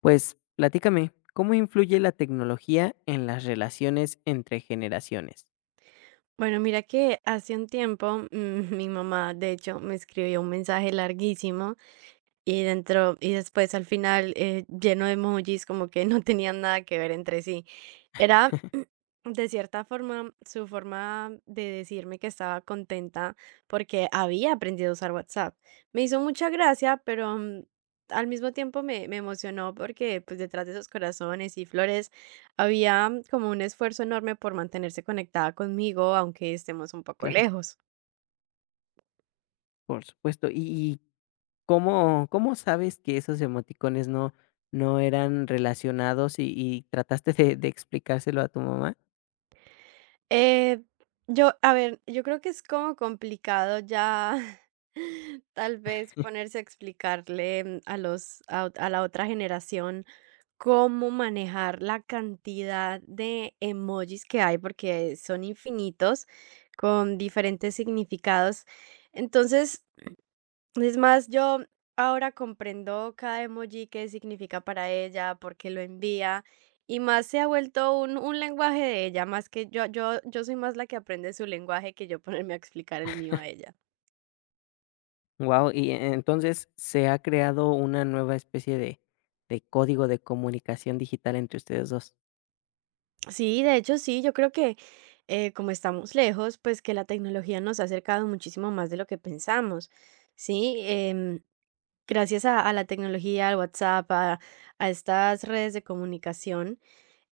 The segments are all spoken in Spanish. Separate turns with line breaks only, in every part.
Pues platícame, ¿cómo influye la tecnología en las relaciones entre generaciones?
Bueno, mira que hace un tiempo, mi mamá, de hecho, me escribió un mensaje larguísimo y dentro y después al final lleno de emojis como que no tenían nada que ver entre sí. Era de cierta forma, su forma de decirme que estaba contenta porque había aprendido a usar WhatsApp. Me hizo mucha gracia, pero al mismo tiempo me emocionó porque pues detrás de esos corazones y flores había como un esfuerzo enorme por mantenerse conectada conmigo, aunque estemos un poco
Claro.
lejos.
Por supuesto, ¿y cómo sabes que esos emoticones no no eran relacionados y trataste de explicárselo a tu mamá?
Eh, yo, a ver, yo creo que es como complicado ya tal vez ponerse a explicarle a los, a ot- a la otra generación cómo manejar la cantidad de emojis que hay, porque son infinitos, con diferentes significados. Entonces, es más, yo ahora comprendo cada emoji, qué significa para ella, por qué lo envía, y más se ha vuelto un lenguaje de ella, más que yo soy más la que aprende su lenguaje que yo ponerme a explicar el mío a ella.
Wow. Entonces, ¿se ha creado una nueva especie de código de comunicación digital entre ustedes dos?
Sí, de hecho, sí, yo creo que como estamos lejos, pues que la tecnología nos ha acercado muchísimo más de lo que pensamos, ¿sí? Gracias a la tecnología, al WhatsApp, a estas redes de comunicación.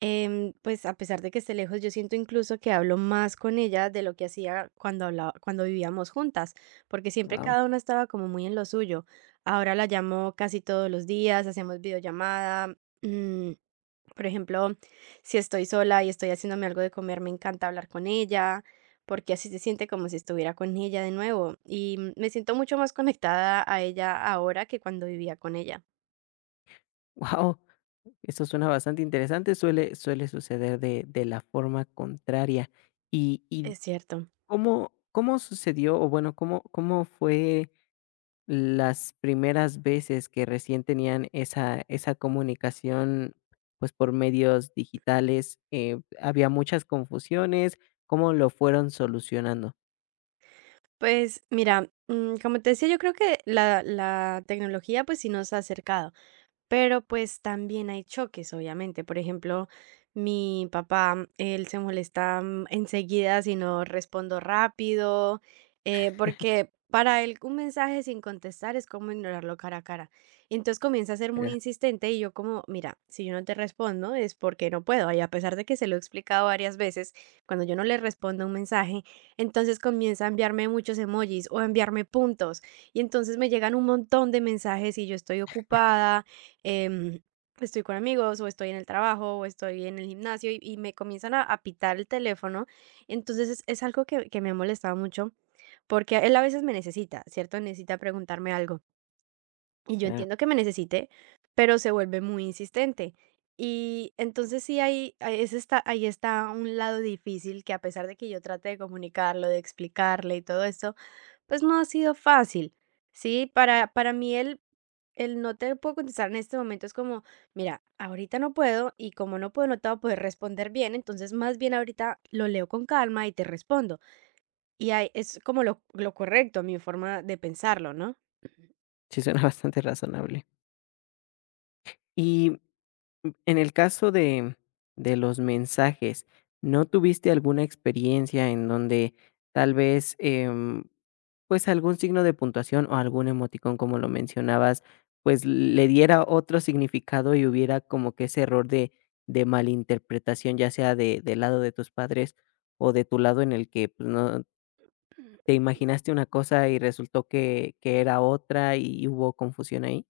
Pues a pesar de que esté lejos, yo siento incluso que hablo más con ella de lo que hacía cuando hablaba, cuando vivíamos juntas, porque siempre
Wow.
cada una estaba como muy en lo suyo. Ahora la llamo casi todos los días, hacemos videollamada. mm, por ejemplo, si estoy sola y estoy haciéndome algo de comer, me encanta hablar con ella, porque así se siente como si estuviera con ella de nuevo. Y me siento mucho más conectada a ella ahora que cuando vivía con ella.
Wow, eso suena bastante interesante, suele suceder de la forma contraria. Y
Es cierto.
¿cómo sucedió? O bueno, ¿cómo fue las primeras veces que recién tenían esa comunicación, pues, por medios digitales? ¿Había muchas confusiones? ¿Cómo lo fueron solucionando?
Pues mira, como te decía, yo creo que la tecnología pues sí nos ha acercado. Pero pues también hay choques, obviamente. Por ejemplo, mi papá, él se molesta enseguida si no respondo rápido, porque para él un mensaje sin contestar es como ignorarlo cara a cara. Entonces comienza a ser muy
Claro,
insistente y yo como, mira, si yo no te respondo es porque no puedo. Y a pesar de que se lo he explicado varias veces, cuando yo no le respondo un mensaje, entonces comienza a enviarme muchos emojis o a enviarme puntos. Y entonces me llegan un montón de mensajes y yo estoy ocupada, em, estoy con amigos o estoy en el trabajo o estoy en el gimnasio y me comienzan a pitar el teléfono. Entonces es algo que me ha molestado mucho porque él a veces me necesita, ¿cierto? Necesita preguntarme algo y yo
claro.
entiendo que me necesite, pero se vuelve muy insistente. Y entonces sí, ahí está un lado difícil que a pesar de que yo trate de comunicarlo, de explicarle y todo esto, pues no ha sido fácil, ¿sí? Para mí el no te puedo contestar en este momento es como, mira, ahorita no puedo y como no puedo no te voy a poder responder bien, entonces más bien ahorita lo leo con calma y te respondo. Y ahí es como lo correcto, mi forma de pensarlo, ¿no?
Sí, suena bastante razonable. Y, en el caso de los mensajes, ¿no tuviste alguna experiencia en donde tal vez, pues, algún signo de puntuación o algún emoticón, como lo mencionabas, pues, le diera otro significado y hubiera como que ese error de malinterpretación, ya sea de del lado de tus padres o de tu lado, en el que, pues, no te imaginaste una cosa y resultó que era otra y hubo confusión ahí?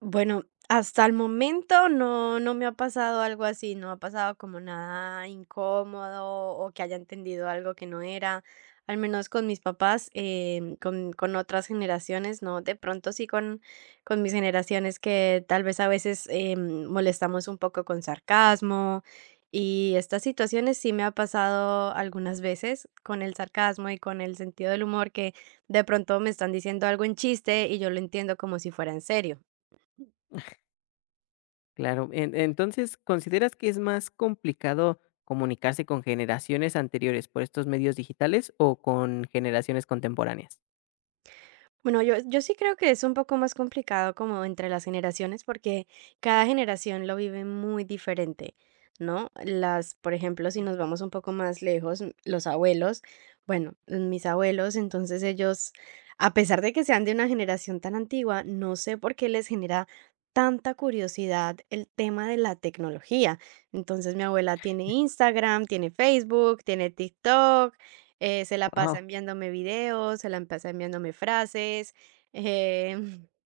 Bueno, hasta el momento no, no me ha pasado algo así, no ha pasado como nada incómodo o que haya entendido algo que no era, al menos con mis papás. Con otras generaciones, ¿no? De pronto sí con mis generaciones que tal vez a veces molestamos un poco con sarcasmo y estas situaciones sí me ha pasado algunas veces con el sarcasmo y con el sentido del humor, que de pronto me están diciendo algo en chiste y yo lo entiendo como si fuera en serio.
Claro, en entonces, ¿consideras que es más complicado comunicarse con generaciones anteriores por estos medios digitales o con generaciones contemporáneas?
Bueno, yo sí creo que es un poco más complicado como entre las generaciones, porque cada generación lo vive muy diferente, ¿no? Las, por ejemplo, si nos vamos un poco más lejos, los abuelos, bueno, mis abuelos, entonces ellos, a pesar de que sean de una generación tan antigua, no sé por qué les genera tanta curiosidad el tema de la tecnología. Entonces, mi abuela tiene Instagram, tiene Facebook, tiene TikTok, se la pasa
Wow.
enviándome videos, se la pasa enviándome frases, em,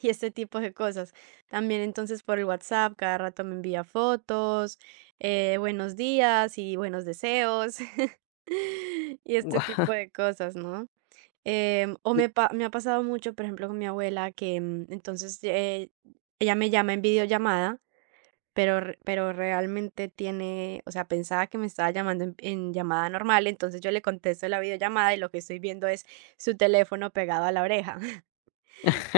y este tipo de cosas. También entonces por el WhatsApp cada rato me envía fotos, buenos días y buenos deseos y este
Wow.
tipo de cosas, ¿no? Me ha pasado mucho, por ejemplo, con mi abuela, que entonces ella me llama en videollamada, pero realmente tiene, o sea, pensaba que me estaba llamando en llamada normal, entonces yo le contesto la videollamada y lo que estoy viendo es su teléfono pegado a la oreja.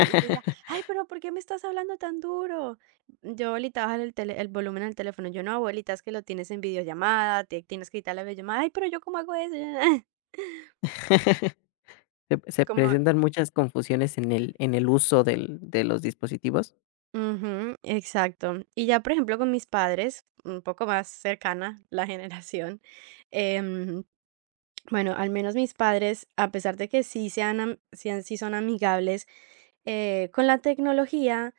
Y entonces ya: "Ay, pero ¿por qué me estás hablando tan duro?". Yo: "Abuelita, bájale el volumen al teléfono". Yo: "No, abuelita, es que lo tienes en videollamada, ti tienes que quitar la videollamada". "Ay, pero ¿yo cómo hago eso?".
¿Se
Como
presentan muchas confusiones en el uso del de los dispositivos?
ujú, exacto. Y ya, por ejemplo, con mis padres, un poco más cercana la generación. em Bueno, al menos mis padres, a pesar de que sí son amigables con la tecnología,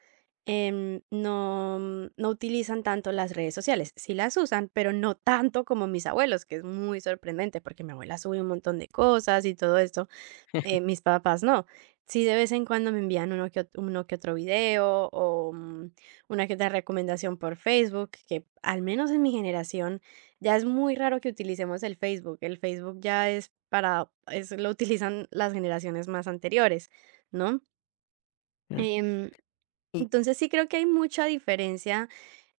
no utilizan tanto las redes sociales. Sí las usan, pero no tanto como mis abuelos, que es muy sorprendente porque mi abuela sube un montón de cosas y todo esto. Mis papás no. Sí, de vez en cuando me envían uno que otro video o una que otra recomendación por Facebook, que al menos en mi generación ya es muy raro que utilicemos el Facebook. El Facebook ya es para, es, lo utilizan las generaciones más anteriores, ¿no?
Mm,
Em,
y
entonces sí creo que hay mucha diferencia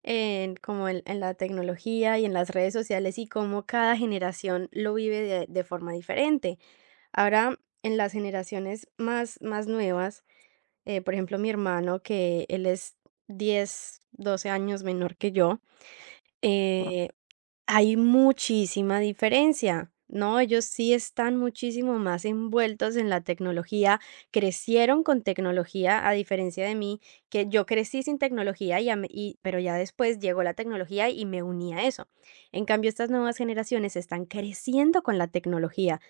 en la tecnología y en las redes sociales, y cómo cada generación lo vive de forma diferente. Ahora, en las generaciones más nuevas, por ejemplo, mi hermano, que él es 10 o 12 años menor que yo,
Guau.
eh, hay muchísima diferencia, ¿no? Ellos sí están muchísimo más envueltos en la tecnología, crecieron con tecnología, a diferencia de mí, que yo crecí sin tecnología, pero ya después llegó la tecnología y me uní a eso. En cambio, estas nuevas generaciones están creciendo con la tecnología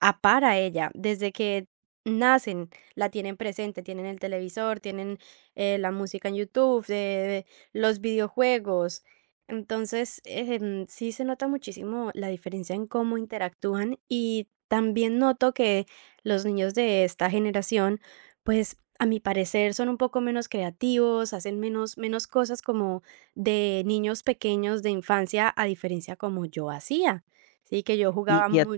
a ella, desde que nacen la tienen presente, tienen el televisor, tienen, la música en YouTube, los videojuegos. Entonces, sí se nota muchísimo la diferencia en cómo interactúan y también noto que los niños de esta generación, pues, a mi parecer, son un poco menos creativos, hacen menos cosas como de niños pequeños de infancia, a diferencia como yo hacía, ¿sí? Que yo jugaba
Y at
mu—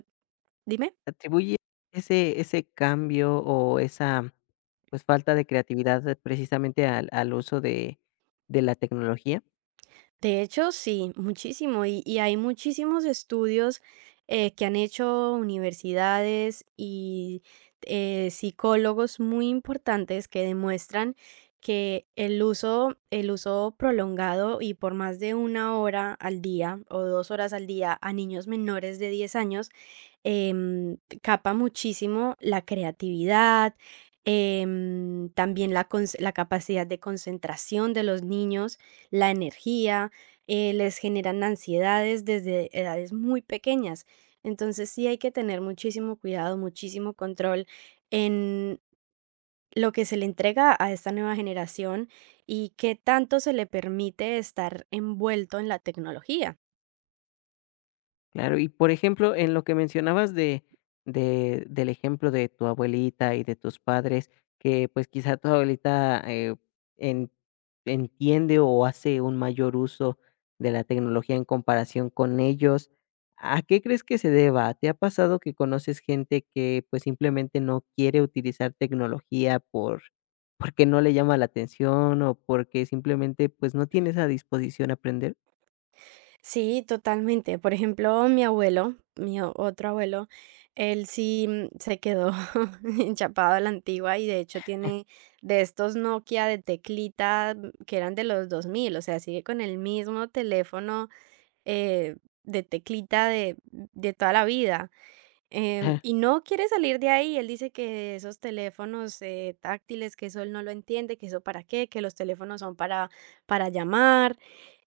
¿Dime?
¿Atribuye ese cambio o esa, pues, falta de creatividad, precisamente al uso de la tecnología?
De hecho, sí, muchísimo. Y hay muchísimos estudios que han hecho universidades y psicólogos muy importantes que demuestran que el uso prolongado y por más de una hora al día o 2 horas al día a niños menores de 10 años capa muchísimo la creatividad, la capacidad de concentración de los niños, la energía, les generan ansiedades desde edades muy pequeñas. Entonces sí hay que tener muchísimo cuidado, muchísimo control en lo que se le entrega a esta nueva generación y qué tanto se le permite estar envuelto en la tecnología.
Claro, y por ejemplo, en lo que mencionabas de del ejemplo de tu abuelita y de tus padres, que, pues, quizá tu abuelita, en entiende o hace un mayor uso de la tecnología en comparación con ellos, ¿a qué crees que se deba? ¿Te ha pasado que conoces gente que, pues, simplemente no quiere utilizar tecnología porque no le llama la atención, o porque simplemente, pues, no tiene esa disposición a aprender?
Sí, totalmente. Por ejemplo, mi abuelo, mi o- otro abuelo, él sí se quedó enchapado a la antigua y de hecho tiene de estos Nokia de teclita que eran de los 2000, o sea, sigue con el mismo teléfono eh, de teclita de toda la vida. Y no quiere salir de ahí. Él dice que esos teléfonos táctiles, que eso él no lo entiende, que eso para qué, que los teléfonos son para llamar.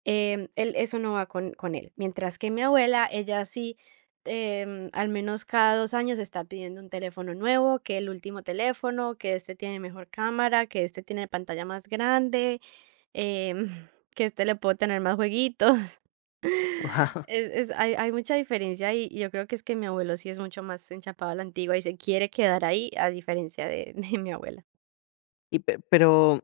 Él, eso no va con él. Mientras que mi abuela, ella sí, al menos cada 2 años está pidiendo un teléfono nuevo, que el último teléfono, que este tiene mejor cámara, que este tiene pantalla más grande, em, que este le puedo tener más jueguitos.
Sí.
Es es Hay mucha diferencia y yo creo que es que mi abuelo sí es mucho más enchapado a la antigua y se quiere quedar ahí, a diferencia de de mi abuela.
Y pe Pero,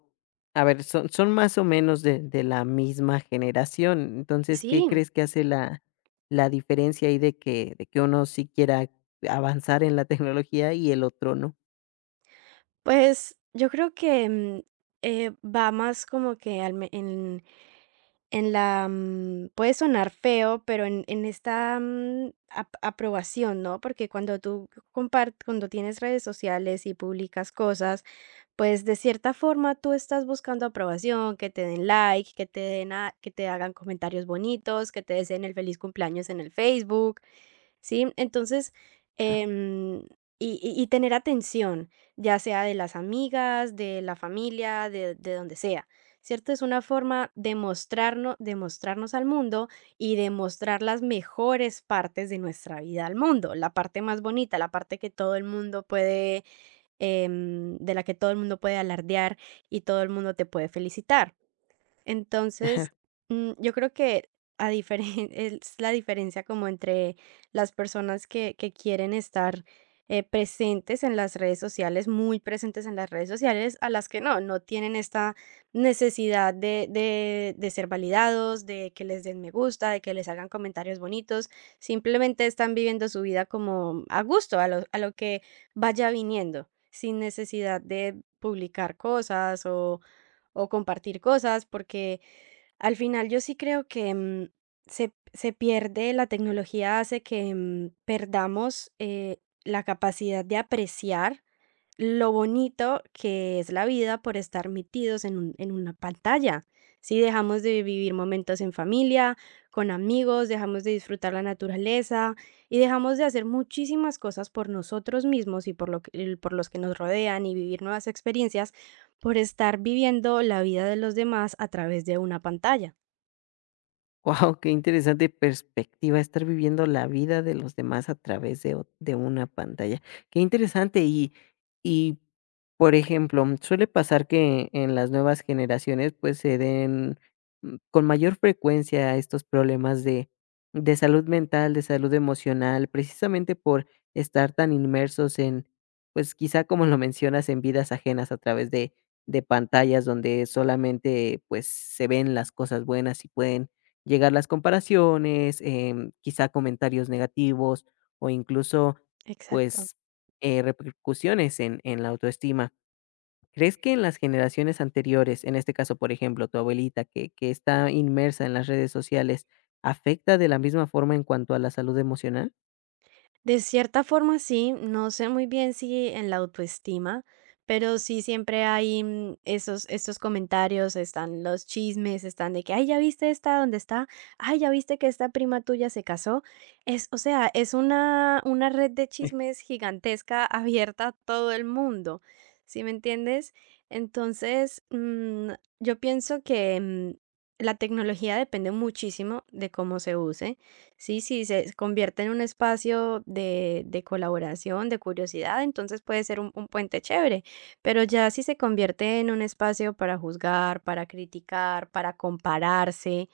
a ver, son más o menos de la misma generación. Entonces, ¿qué
Sí,
crees que hace la diferencia ahí, de que uno sí quiera avanzar en la tecnología y el otro no?
pues, yo creo que, va más como que al me en puede sonar feo, pero en esta, mm, ap aprobación, ¿no? Porque cuando tú compar cuando tienes redes sociales y publicas cosas, pues, de cierta forma, tú estás buscando aprobación, que te den like, que te hagan comentarios bonitos, que te deseen el feliz cumpleaños en el Facebook, ¿sí? Entonces, em, y tener atención, ya sea de las amigas, de la familia, de donde sea, ¿cierto? Es una forma de mostrarnos al mundo y de mostrar las mejores partes de nuestra vida al mundo, la parte más bonita, la parte que todo el mundo puede em, de la que todo el mundo puede alardear y todo el mundo te puede felicitar. Entonces, yo creo que a diferen es la diferencia como entre las personas que quieren estar, presentes en las redes sociales, muy presentes en las redes sociales, a las que no, no tienen esta necesidad de ser validados, de que les den me gusta, de que les hagan comentarios bonitos, simplemente están viviendo su vida como a gusto, a lo que vaya viniendo, sin necesidad de publicar cosas o compartir cosas, porque al final, yo sí creo que, mm, se se pierde la tecnología hace que, perdamos, la capacidad de apreciar lo bonito que es la vida por estar metidos en un en una pantalla. Si dejamos de vivir momentos en familia, con amigos, dejamos de disfrutar la naturaleza y dejamos de hacer muchísimas cosas por nosotros mismos y por lo que por los que nos rodean, y vivir nuevas experiencias por estar viviendo la vida de los demás a través de una pantalla.
Wow, qué interesante perspectiva, estar viviendo la vida de los demás a través de una pantalla. Qué interesante. Y, por ejemplo, suele pasar que en las nuevas generaciones, pues, se den, con mayor frecuencia estos problemas de salud mental, de salud emocional, precisamente por estar tan inmersos en, pues, quizá, como lo mencionas, en vidas ajenas a través de pantallas, donde solamente, pues, se ven las cosas buenas y pueden llegar las comparaciones, quizá comentarios negativos o incluso,
Exacto.
pues, repercusiones en la autoestima. ¿Crees que en las generaciones anteriores, en este caso, por ejemplo, tu abuelita, que está inmersa en las redes sociales, afecta de la misma forma en cuanto a la salud emocional?
De cierta forma, sí, no sé muy bien si en la autoestima, pero sí siempre hay estos comentarios, están los chismes, están de que, ay, ya viste esta dónde está, ay, ya viste que esta prima tuya se casó. Es una red de chismes gigantesca abierta a todo el mundo, ¿sí me entiendes? Entonces, yo pienso que la tecnología depende muchísimo de cómo se use. Sí, se convierte en un espacio de colaboración, de curiosidad, entonces puede ser un puente chévere, pero ya si se convierte en un espacio para juzgar, para criticar, para compararse,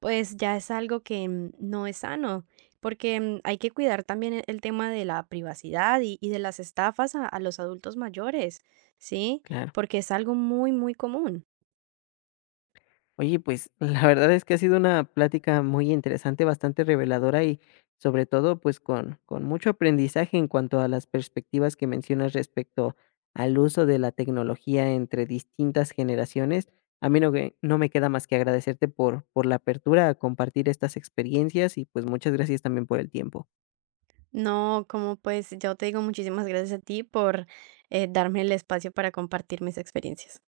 pues ya es algo que no es sano, porque hay que cuidar también el tema de la privacidad y de las estafas a los adultos mayores, ¿sí?
Claro.
Porque es algo muy, muy común.
Oye, pues la verdad es que ha sido una plática muy interesante, bastante reveladora, y sobre todo pues con mucho aprendizaje en cuanto a las perspectivas que mencionas respecto al uso de la tecnología entre distintas generaciones. A mí no no me queda más que agradecerte por la apertura a compartir estas experiencias, y pues muchas gracias también por el tiempo.
No, como pues yo te digo muchísimas gracias a ti por darme el espacio para compartir mis experiencias.